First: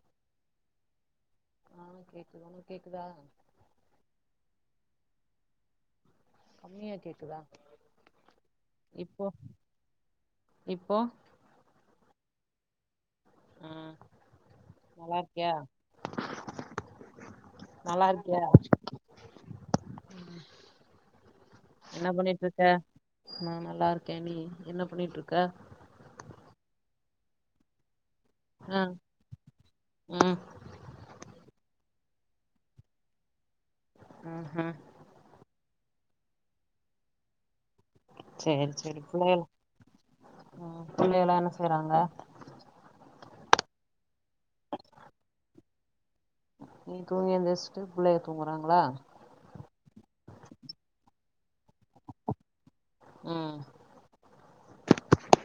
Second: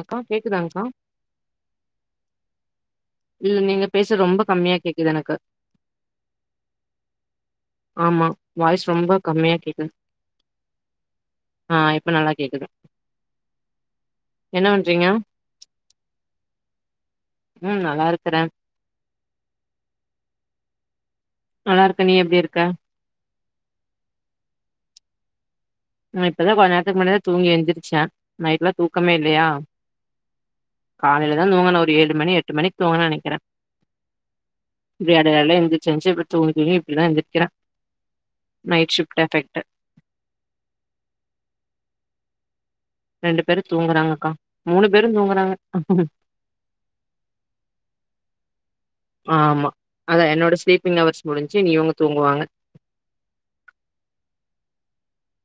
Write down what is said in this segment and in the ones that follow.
அக்கா கேக்குதாங்க்கா ஆ கேக்குது ஒனக் கேக்குதா இல்ல நீங்க பேசு ரொம்ப கம்மியா கேக்குது எனக்கு கம்மியா கேக்குதா ஆமா வாய்ஸ் ரொம்ப இப்போ கம்மியா கேக்குது இப்போ ஆ இப்ப நல்லா கேக்குது ஆ என்ன பண்றீங்க நல்லா இருக்கியா ம் நல்லா இருக்குற நல்லா இருக்கே என்ன நீ எப்டி இருக்க பண்ணிட்ருக்க நா நல்லா இருக்கே நீ என்ன பண்ணிட்ருக்க நா இப்பதா கொஞ்ச நேரத்துக்கு முன்னாடி தூங்கி எந்திரிச்ச நைட்ல்லா ஆ தூக்கமே இல்லயா ம் காலைல தா தூங்குனே ஒரு ஏழு மணி எட்டு மணிக் தூங்குன நெனைக்கிறே ம் ஹும் விடியால கால்ல எந்துச்சு எந்த்ச்சு இப்டி தூங்கி தூங்கி இப்டிதா எந்திர்க்கிறே நைட் ஷிப்ட்டு எஃபெக்ட்டு ஒ பிள்ளைலா என்ன செய்றாங்க ரெண்டு பேரு தூங்குறாங்கக்கா மூனு பேரு தூங்குறாங்க நீ தூங்கி எந்துச்ட்டு பிள்ளய தூங்குறாங்ளா ஆமா அதா என்னோட ஸ்லீப்பிங் அவர்ஸ் முடின்ச்சி இனி இவங்க தூங்குவாங்க ம்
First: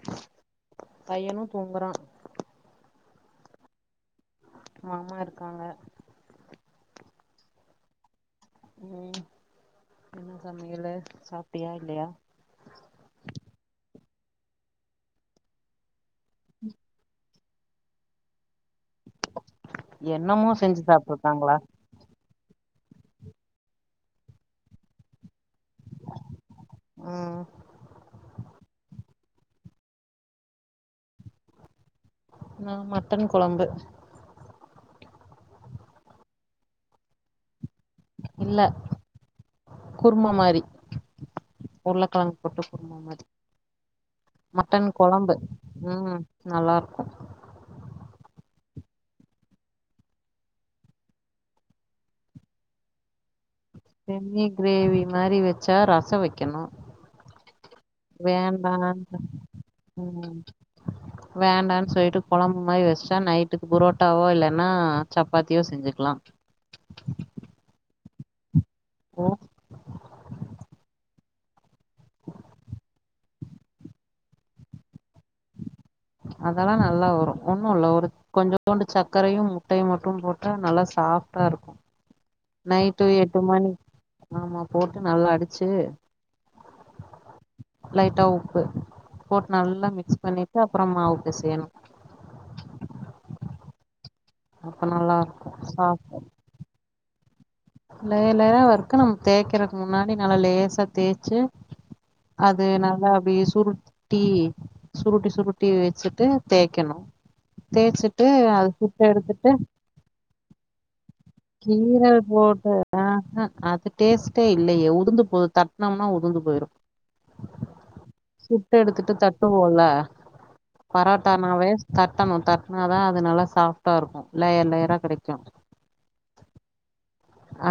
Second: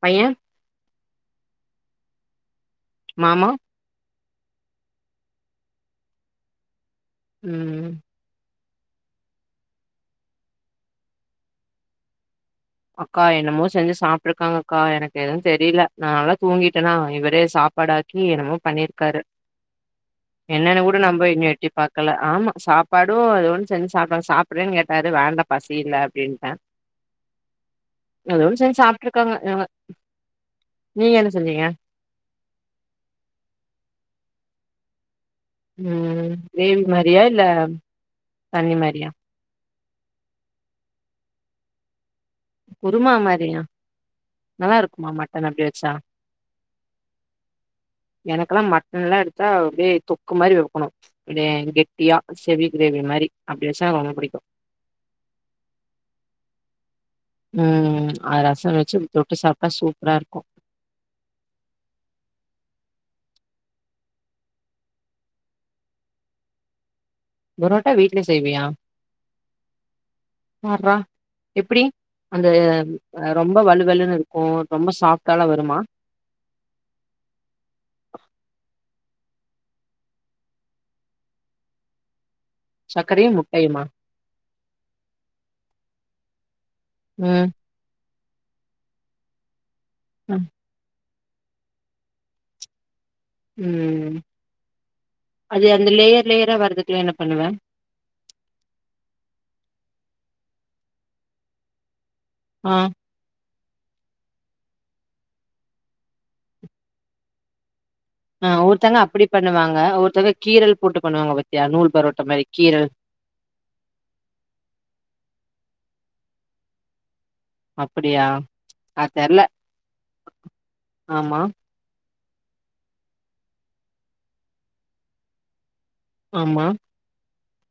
பையே பையனு தூங்குறா மாமா மாமா இருக்காங்க ம் ம் என்ன சமையலு சாப்ட்டியா இல்லயா அக்கா என்னமோ செஞ்சு சாப்ட்ருக்காங்கக்கா எனக்கெது தெரில நா நல்லா தூங்கிட்டேனா இவரே சாப்பாடா க்கி என்னமோ பண்ணிர்க்காரு என்னமோ என்னன்னு செஞ்சு கூட நா போய் இன்னு சாப்ட்ருக்காங்களா எட்டி பாக் கல ஆமா சாப்பாடு அது ஒன் செஞ்சாப்டாங்க சாப்பிறியான் கேட்டாரு வேண்டா பசி இல்ல அப்டின்ட்டே ம் எதோ ஒன் செஞ்சாப்ட்ருக்காங்க இவுங்க நீங்க என்ன செஞ்சீங்க ஆ மட்டன் கொழம்பு ம் கிரேவி மாரியா இல்ல இல்ல தண்ணி மாரியா? குருமா மாரி உர்ளக்கழங் போட்டு குருமா மாரி நல்லா மட்டன் இருக்குமா கொழம்பு மட்டன் அப்டி வச்சா? ம் நல்லாருக்கு எனக்கல்லா மட்டன்லா எடுத்தா அப்டியே தொக்கு மாரி இருக்கனு இதே கெட்டியா செவி கிரேவி மாரி அப்டி வச்சா ரொம்ப புடிக்கு செமி கிரேவி மாரி வச்சா ரசோ வெக்கனு ம் அத ரசோ வச்சு தொட்டு சாப்ட்டா சூப்பராருக்கு வேண்டான் சொல்லிட்டு கொழம்பு மாரி வச்ட்டா நைட்டுக்கு புரோட்டாவோ இல்லன்னா சப்பாத்தியோ செஞ்சுக்லா பொரோட்டா வீட்லே செய்வியா ஓ பார்றா எப்டி அந்த ரொம்ப வலுவலுனு இருக்கு ரொம்ப ஸாஃப்டாலா வருமா அதெல்லா நல்லா வரு ஒண்ணுல்ல ஒரு கொஞ்சோண்டு சக்கரையு முட்டயு மட்டு போட்டா நல்லா ஸாஃப்ட்டாருக்கு நைட்டு சக்கரையு எட்டு மணி முட்டையுமா ஆமா போட்டு நல்லா அடிச்சு ம் லைட்டா உப்பு போட்டு நல்லா மிக்ஸ் ம் பண்ணிட்டு அப்பறோ மாவு பெசயனு ம் அப்ப நல்லா இருக்கு அது அந்த சாப்ட லேயர் லேயரா வர்றதுக்குலா என்ன பண்ணுவ லேயர் லேயரா வருக்கு நம்ம தேக்கறக்கு முன்னாடி நல்லா லேசா தேச்சு அது ஆ நல்லா அப்டி சுரு ட்டி சுருட்டி சுருட்டி வச்சுட்டு தேக்கனு தேச்சு ஆ ஒவ்வொர்த்தங்க அப்டி பண்ணுவாங்க ஒவ்வொர்த்தங்க கீரல் போட்டு பண்ணுவாங்க பா கீரல் போட்டு அ ஹா அது டேஸ்டே இல்லயே உதுந்து போ தட்னம்னா உதுந்து போய்ரு அப்டியா சுட்டு அது எடுத்துட்டு தெர்ல தட்டுவோல ஆமா பரோட்டானாவே தட்டணு தட்னாதான் அது நல்லா சாஃப்டா இருக்கு லேயர் லேயரா கெடைக்கு ஆமா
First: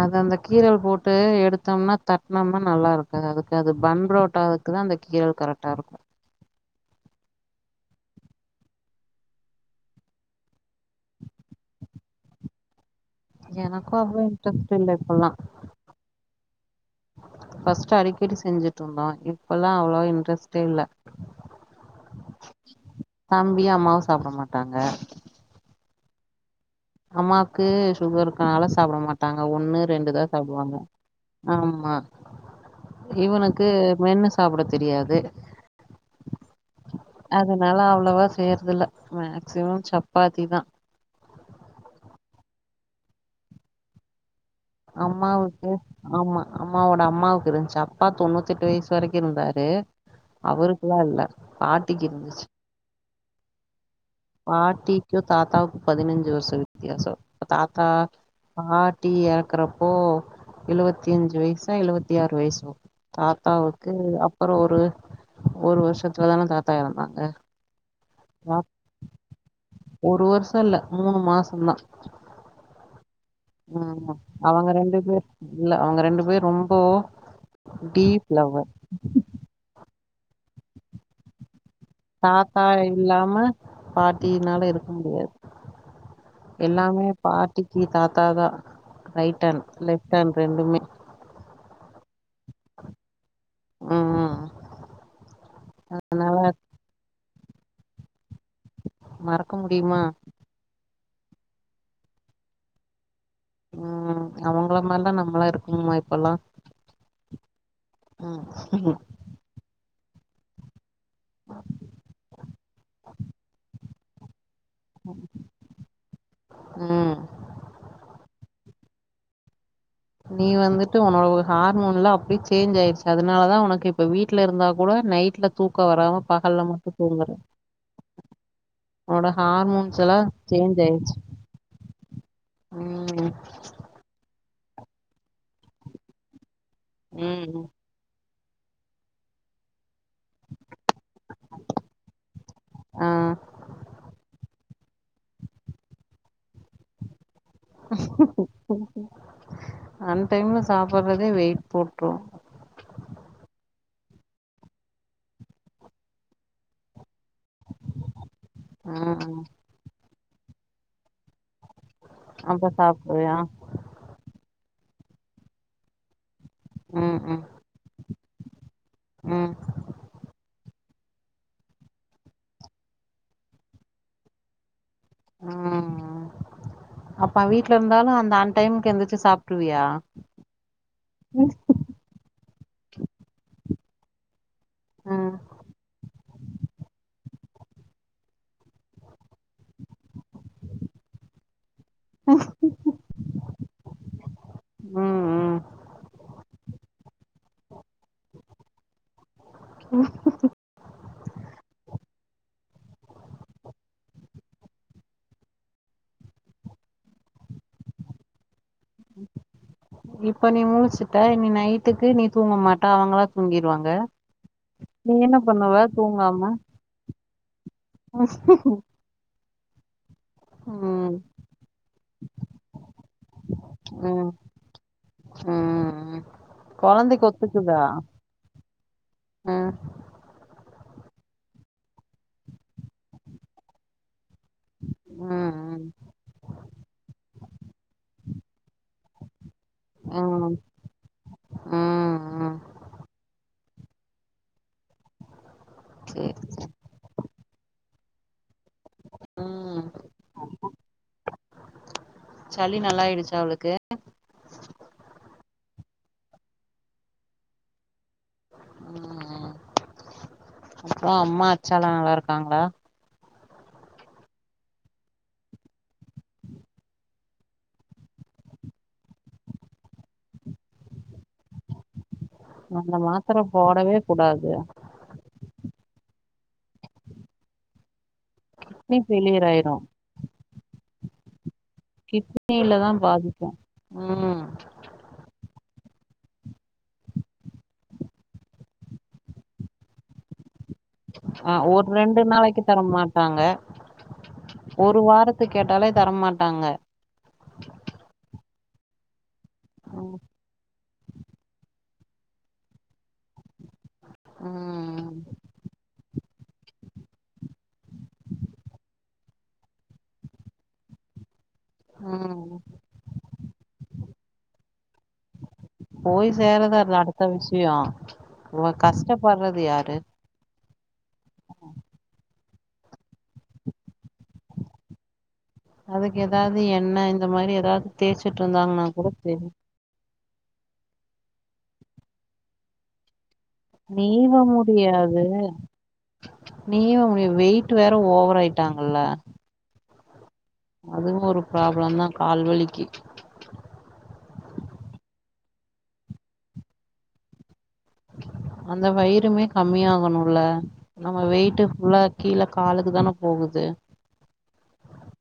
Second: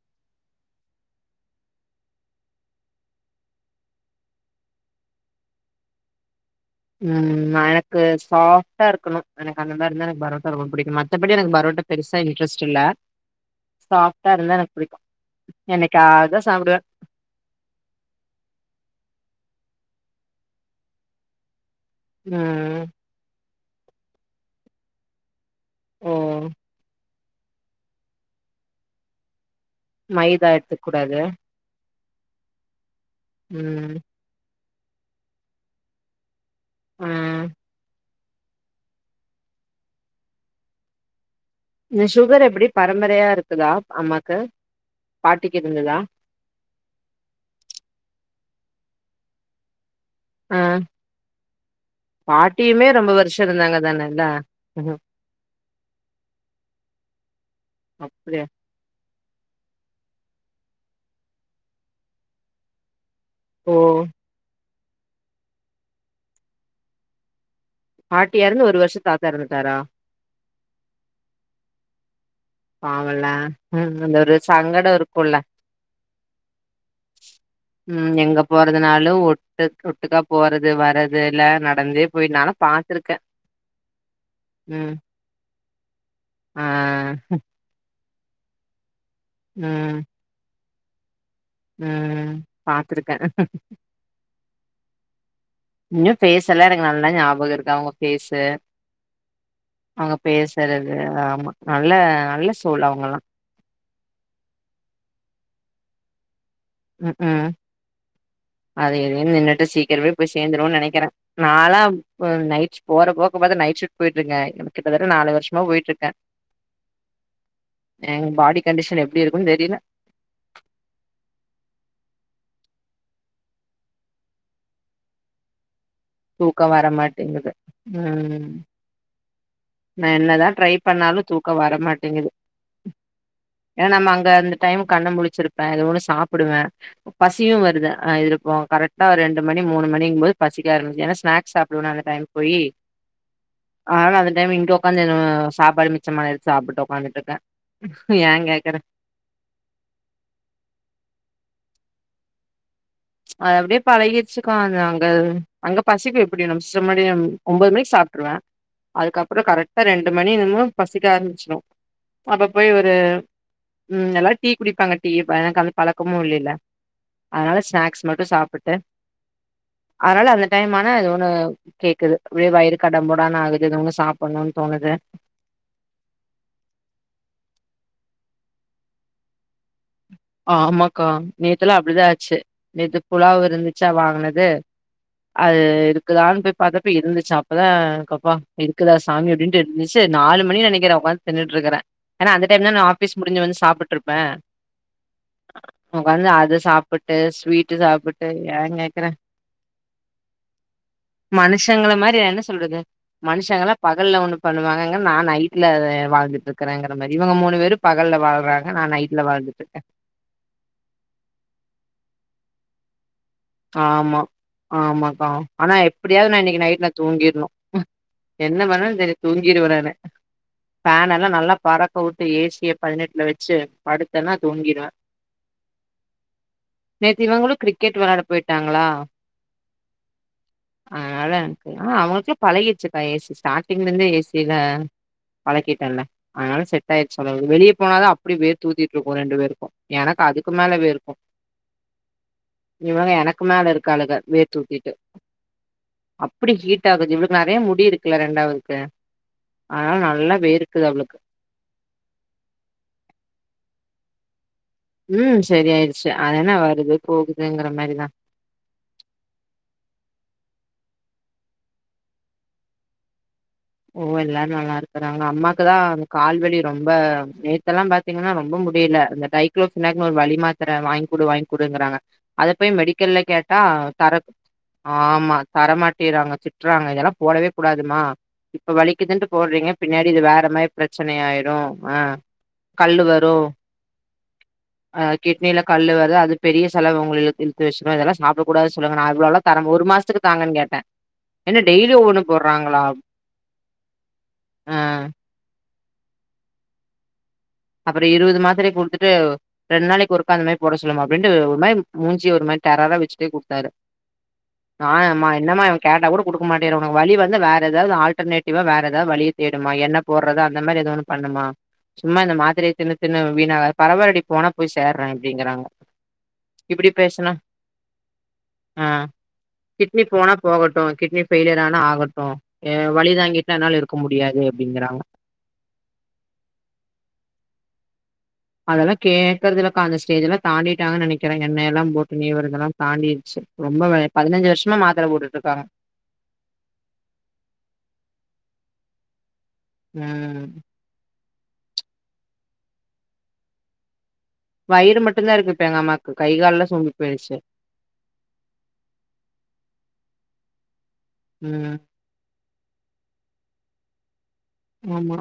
அது அந்த கீரல் போட்டு எடுத்தோம்னா தட்னம்னா நல்லா இருக்காது அதுக்கு அது பன்பரோட்டா க்கு தான் அந்த கீரல் கரெக்டா இருக்கு ம் எனக்கு சாஃப்டா இருக்கணு எனக்கு அந்த மாரி எனக்கு பரோட்டா ரொம்ப புடிக்கு மத்தபடி எனக்கு பரோட்டா பெருசா இன்ட்ரெஸ்ட் இல்ல எனக்கு அவ்ளோ சாஃப்டா இருந்தா இன்ட்ரெஸ்ட் எனக்கு இல்ல பிடிக்கு இப்பல்லா என்னேக்காவுது தா சாப்டுவே ஃபஸ்டுஅடிக்கடி செஞ்சுட்டு இருந்தோ இப்பல்லாஸஅவ்ளவா இன்ட்ரெஸ்ட்டே இல்ல ம் தம்பியு அம்மாவு சாப்ட மாட்டாங்க உம் அம்மாவுக்கு சுகர் இருக்கனால சாப்ட மாட்டாங்க ஒண்ணு ரெண்டு தான் மைதா சாப்டுவாங்க எடுத்துக் கூடாது ஆமா இவனுக்கு ம் மென்னு சாப் ட தெரியாது ஆ அதனால அவ்ளவா செய் றதுல்ல மேக்சிமம் சப்பாத்தி தான் இந்த சுகர் எப்டி பரம்பரையா இருக்குதா அம்மாக்கு பாட்டிக்கு அம்மாவுக்கும் இருந்ததா ஆமா அம்மாவோட அம்மாவுக்கு இருந்துச்சு அப்பா தொண்ணூத்தி எட்டு வயசு வரைக்கு இருந்தாரு அவருக்குலா இல்ல பாட்டிக்கு இருந்துச்சு டீமே ரொம்ப வருசோ இருந்தாங்க தானே பாட்டிக்கு தாத்தாவுக்கு பதினஞ்சு வருசோ வித்தியாசோ தாத்தா அப்டியா பா ட்டி இறக்கறப்போ எழுவத்தி அஞ்சு வயசா எழுவத்தி ஆறு வயசோ ஓ தாத்தாவுக்கு அப்புறோ ஒரு ஒரு வருஷத்துலதானே தாத்தா இறந்தாங்க பாட்டி எறந்து ஒரு வருஷம் தாத்தா இருந்துட்டாரா ஒரு வருஷோ இல்ல மூணு மாசம்தான் பாவல்ல ம் ஆமா அந்த ஒரு அவங்க சங்கடோ ரெண்டு பேர் இருக்குல்ல இல்ல அவங்க ரெண்டு பேர் ரொம்போ டீப் லவ்வர் ஓட்டுக்கா போறது வரது எல்ல நடந்தே போய் நாலா தாத்தா பாத்துருக்கே இல்லாம பாட்டினால இருக்க ம் முடியாது ஆ எல்லாமே பாட்டிக்கி தாத்தாதான் ரைட் ஹேண்ட் லெஃப்ட் ஹேண்ட் ரெண்டுமே உம் பாத்துருக்கேன் ம் இன்னு அதனால ஃபேஸ்ஸலா எனக்கு நல்ல ஞாபகம் இருக்கு அவங்க ஃபேஸு மறக்க முடியுமா அவங்க பேசுறது ஆமா நல்ல நல்ல சோல் அவுங்கலா உம் அவுங்கள மாரிலா நம்மளாம் இருக்குமா இப்பல்லா ம் அதை இதையும் தின்னுட்டு சீக்கிரமே போய் சேர்ந்துருவோன்னு நினைக்கிறே நாளா நைட் போற போக்க பாத்தா நைட் ஷூட் போயிட் இருக்கே கிட்டதட்ட நாலு வருஷமா போயிட்டு இருக்கே ம் எங்க பாடி கண்டிஷன் எப்டி இருக்குன்னு தெரில நீ வந்துட்டு உன்னோட ஹார்மோன்லா அப்டி சேஞ்ச் ஆயிருச்சு அதனாலதான் உனக்கு இப்ப வீட்ல இருந்தா கூட நைட்ல தூக்கோ வராம பகல்ல தூக்கோ மட்டு தூங்குற வரமாட்டேங்குது உம் உன்னோட ஹார்மோன்ஸ்லா சேஞ்ச் ஆயிடுச்சு பண்ணாலு தூக்க வர மாட்டேங்குது உம் ஏன்னா நம்ம அங்க அந்த டைம் கண்ண முழிச்சிருப்பே எதோ ஒன்ன சாப்டுவே ம் பசியும் வருது அஹ் இருக்கும் கரெக்டா ரெண்டு மணி மூணு மணி போதுபசிக்க ஆரம்பிக்கும் ஏனா ஸ்னேக்ஸ் சாப்பிடுவேனா அந்த டைம் போயி ஆ இப்ப உக்காந்து சாப்பாடு மிச்சமாயிடுச்சு சாப்பிட்டு உட்காந்துட்டு இருக்கேன் ஏன் கேக்றேன் அந்த டைம்ல சாப்படுறதே வெயிட் போட்ட அது அப்படியே பழகிடுச்சுக்கா அது அங்க பசிக்கும் எப்படி நம்ம சும்மனே ஒன்பது மணிக்கு சாப்பிடுருவேன் ம் அதுக்கப்புறம் கரெக்டா ரெண்டு மணிக்கு பசிக்க ஆரம்பிச்சிடும் அப்ப போய் ஒரு உம் நல்லா டீ குடிப்பாங்க டீக்கு அந்த பழக்கமும் இல்லல்ல ம் ம் அதனால ஸ்நாக்ஸ் மட்டும் சாப்பிட்டு ம் அதனால அந்த டைம் ஆனது ஒண்ணு கேக்குது அப்படியே வயிறு கடம்போடான்னு ஆகுது இது ஒன்னும் சாப்பிடணும்னு தோணுது உம் அப்ப வீட்ல இருந்தாலும் அந்த அன் டைமுக்கு எந்திரிச்சு சாப்பிடுருவியா ஆ ஆமாக்கா நேத்தெல்லாம் அப்படிதான் ஆச்சு நேத்து புலாவ் இருந்துச்சா வாங்கினது ம் அது இருக்குதான்னு போய் பார்த்தப்ப இருந்துச்சா அப்பதான் கப்பா இருக்குதா சாமி அப்படின்னுட்டு இருந்துச்சு நாலு மணி நினைக்கிறேன் உ்காந்து தின்னுட்டு இருக்கறேன் ஏனா அந்த டைம் தான் நான் ஆபீஸ் முடிஞ்ச வந்து சாப்பிட்டுருப்பேன் ம் ம் உட்காந்து அத சாப்பிட்டு ஸ்வீட்டு சாப்பிட்டு ஏன் கேக்குறேன் [inaudible] மனுஷங்கள மாதிரி என்ன சொல்றது மனுஷங்க பகல்ல ஒண்ணு பண்ணுவாங்கங்க நான் நைட்ல வாழ்ந்துட்டு இருக்கறேங்கிற மாதிரி இவங்க மூணு பேரும் பகல்லல வாழ்றாங்க நான் நைட்ல வாழ்ந்துட்டுக்கேன் இப்ப நீ முழச்சுட்ட நீ நைட்டுக்கு நீ தூங்க மாட்டா அவங்களா தூங்கிருவாங்க ஆமா நீ ஆமாக்கா என்ன பண்ணுவ ஆனா எப்படியாவது நான் தூங்காம இன்னைக்கு நைட்ல தூங்கிடணும் என்ன பண்ணலாம் சரி தூங்கிடுவேன் நானு ஃபேன் ம் எல்லாம் நல்லா பறக்க விட்டு ஏசிய பதினெட்டுல வச்சு படுத்தேன்னா தூங்கிடுவேன் உம் குழந்தைக்கு ஒத்துக்குதா தூங்கிட்டாங்களா ம் அதனால அவளுக்கெல்லாம் பழகிச்சுக்கா ஏசி ஸ்டார்டிங்ல இருந்து ஏசி ம் பழக்கிட்டேன்ல்ல அதனால செட் ஆயிருச்ச சொல்லு வெளியே போனாதான் அப்படி வேர்க்கும் ரெண்டு பேருக்கும் எனக்கு அதுக்கு ம் ம் மேல வேர்க்கும் ம் ம் இவக எனக்கு மேல இருக்காளுங்க வேர்த்துதிட்டு சேரி அப்படி ஹீட் இவளுக்கு நிறைய முடி இருக்குல்ல ரெண்டாவதுக்கு ம் அதனால நல்லா வேர்க்குது அவளுக்கு சளி நல்லாயிடுச்சு அவளுக்கு உம் சரி ஆயிடுச்சு அது என்ன வருது போகுதுங்கிற மாதிரிதான் உம் அப்புறம் அம்மா அச்சாலாம் நல்லா இருக்காங்களா ஓ எல்லாரும் நல்லா இருக்கறாங்க அம்மாக்குதான் கால்வெலி ரொம்ப நேத்தெல்லாம் பாத் பாத்தீங்கன்னா ரொம்ப முடியல இந்த டைக்ளோசினேக் ஒரு வலி மாத்திர வாங்கி கூடு வாங்க கூடுங்கிறாங்க அத போய் அந்த மெடிக்கல்ல மாத்திர கேட்டா போடவே தரக் கூடாது ஆமா தரமாட்டிறாங்க திட்டுறாங்க இதெல்லாம் போடவே கூடாதுமா இப்ப நீ வலிக்குதுன்ட்டு ஃபெயிலியர் போடுறீங்க ஆயிரு பின்னாடி இது வேற மாதிரி பிரச்சனை ஆயிரும் கிடனியில தான் பாதிக்கும் உம் ஹ கிட்னில வருது அது பெரிய செலவு உங்களுக்கு இழுத்துவச்சிரும் இதெல்லாம் சாப்பிடக் கூடாது சொல்லுங்க நான் அவ்வளவு தர ஒரு மாசத்துக்கு தாங்கன்னு கேட்டேன் ஆஹ் ஒரு ரெண்டு நாளைக்கு தரமா ஆ ஒரு வாரத்துக்கு கேட்டாலே தர மாட்டாங்க அப்புறம் இருபது மாத்திரய கொடுத்துட்டு ரெண்டு நாளைக்கு ம் ஒருக்கா அந்த மாதிரி போட சொல்லுமா அப்டின்ட்டு ஒரு மாரி மூஞ்சிய ஒரு மாரி டெரரா வச்சுட்டே குட்த்தாரு ம் ஆ ஏமா என்னம்மா இவன் கேட்டா கூட குடுக்க மாட்டேங்குற உனக்கு வலி வந்தா வேற எதாவ்து ஆல்டர் நேட்டிவா வேற எதா வழி தேடுமா என்ன போட்றது அந்த மாரி எதோ ஒன்னு பண்ணுமா சும்மா இந்த ம் மாத் திரேய தின்னு தின்னு வீணா பரவால்டி போனா போய் சேர்றே அப்டிங்குறாங்க போய் சேறதா இல்ல அடுத்த விஷியோ போ ஆ கஷ்டப்பட்றது யாரு கிட்னி போனா போகட்டு கிட்னி ஃபெய்லியர் ஆனா ஆகட்டு ஏ வலி தாங்கிட்லா என்னால இருக்க முடியாது அப்டிங்குறாங்க அதுக்கு எதாது எண்ண இந்த மாரி எதாது தேய்ச்சிட்ருந்தாங்கனா கூட தெரி கா அந்த ஸ்டேஜெல தாண்டிட்டாங்க நெனக்கிறே எண்ணயெல்லா போட்டு நீவுரதெல்லா தாண்டிர்ச்சு ரொம்ப வே நீவ பதினஞ்சு வர்ஷ்மா மாத்தர போட்டுட்ருக்காங்க நீயு வெ வெயிட்டு வேற ஓவராய்ட்டாங்கல்ல ம் அதுவு ஒரு பிராப்ளந்தா கால்வலிக்கு வயிறு மட்டுந்தா இருக்கு இப்ப எங்கம்மாக்கு கை கால்லா சூம்பி பேய்ர்ச்சு அந்த வயிறுமே கம்மியாகணுல நம்ம வெய்ட்டு ம் ஃபுல்லா கீழ காலுக்குதான போகுது ஆமா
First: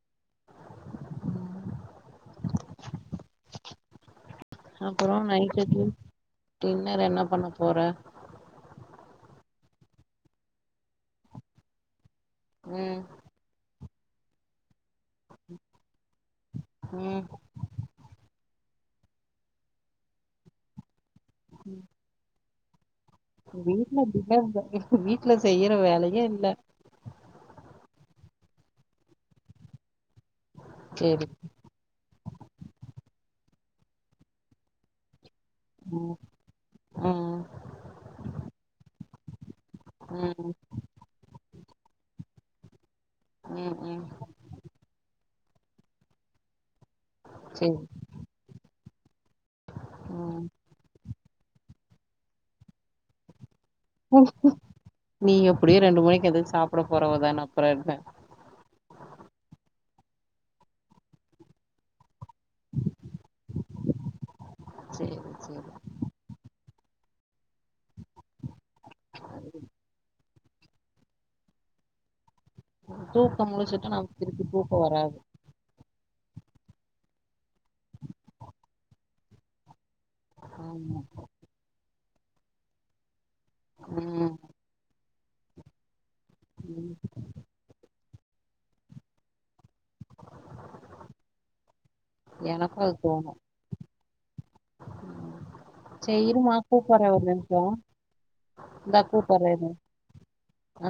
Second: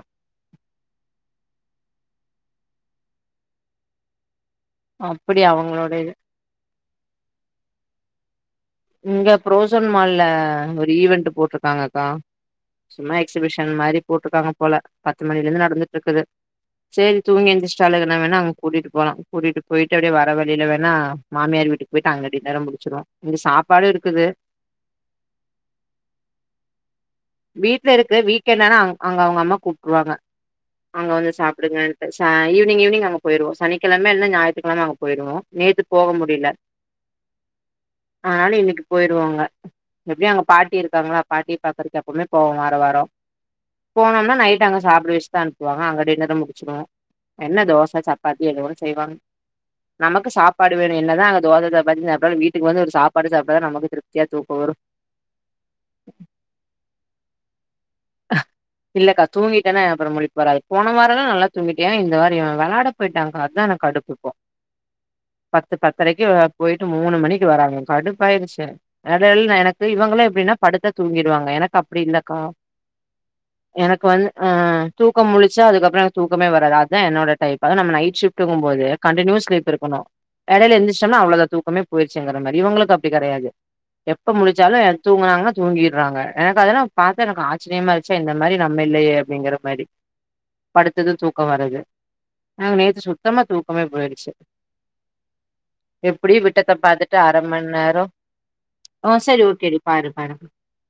அப்புறோ அப்படி நைட்டுக்கு அவங்களோட இது டின்னர் என்ன பண்ணப்போற இங்க புரோசன் மால்ல ஒரு ஈவென்ட்டு போட்ருக்காங்கக்கா ம் சும்மா எக்ஸிபிஷன் மாரி போட்ருக்காங்க போல பத்து மணிலர்ந்து நடந்துட்ருக்குது சேரி ம் தூங்கி எந்திர்ச் ச்சாலுகனா வேணா கூட்டிட்டு போலா கூட்டிட்டு போய்ட்டு அப்டியே வர வழில வேணா மாமியார் வீட்டுக்கு போய்ட்டு அங்க டின்னர முடிச்சிருவ இங்க சாப் என்ன டின்னருன் பாக்யா வீட்ல செய்யற வேலையே இல்ல வீட்ல இருக்கு வீக்கெண்டானா அங்க அவ்ங்க அம்மா கூப்ட்ருவாங்க அங்க சேரி வந்து சாப்டுங்கன் சா ஈவுனிங் ஈவுனிங் அங்க போய்ருவோ சனிக்கெழம இல்னா ஞாய்ற்றுக்கெழம அங்க போய்ருவோ நேத்து போக ம் முடில ம் அதுனால இன்னைக்கு போய்ருவோங்க எப்டியு அங்க ம் பாட்டி இருக்காங்ளா பாட்டிய பாக்கறதுக்கு எப்பமே போவோ வாரோ வாரோ ம் ம் போனோனா நை ட்டு அங்க சாப்ட வச்தா அனுப்புவாங்க அங்க டின்னர முடிச்சிடுவோ என்ன சேரி தோச சப்பாத்தி எதோ ஒன் செய்வாங்க நமக்கு ம் சாப் பாடு வேணு என்னதா அங்க தோச சப்பாத்தி சாப்டாலு வீட்டுக்கு வந்து ஒரு சாப்பாடு சாப்ட்டாதா நமக்கு திருப்தியா தூக்க வரு நீ எப்டியு ரெண்டு மணிக்கு எந்திரிச் சாப்ட போறவதான அப்புறோ என்ன இல்லக்கா தூங்கிட்டனா அப்றோ முழிப் வராது போன வாரோலா நல்லா தூங்கிட்டே இந்த வாரோ இவன் வெளாட போய்ட்டாங்க்கா அதா எனக்கு கடுப்பு இப்போ சேரி சேரி பத்து பத் தரைக்கு போய்ட்டு மூணு மணிக்கு வராங்க கடுப்பாய்டுச்சு எனக் அதால் நா எனக் கு இவங்களா எப்டினா படுத்தா தூங்கிடுவாங்க எனக்கு அப்டி இல்லக்கா தூக்கம் முழு எனக்கு வந்து அ தூக்கம் முழுச்சா அதுக்கப்றோ தூக்கமே வராது அதா என்னோட டைப் அது நம்ம நைட் ஷிப்ட்டுங்கும் போது கண்டின்யூ ஸ்லீப் இருக்குணு எடைல ஆமா எந்துச்சம்னா அவ்ளதா தூக்கமே போய்ர்ச்சுங்கிற மாரி இவுங்குளுக்கு அப்டி கெடையாது எப்ப ம் முழி ச்சாலு தூங்குனாங்கனா தூங்கிறாங்க எனக்கு அதலா பாத்தா எனக்கு ஆ ச்சிரியமா இருந்ச்சா இந்த மாரி நம்ம இல்லையே அப்டிங்கிற மாரி படுத்ததூ தூக்கோ வரது நாங்க எனக்கு அது நேத்து தோணு சுத்தமா தூக்கமே போய்டுச்சு சேரி எப்டியு இருமா விட்டத்த கூப்பட்றே பாத்துட்டு ஒரு நிமிஷோ அரமண்நேரோ இந்தா ஆ சரி கூப்பட்றே இரு ஓகே நீ பாரு பாரு ம் ஆ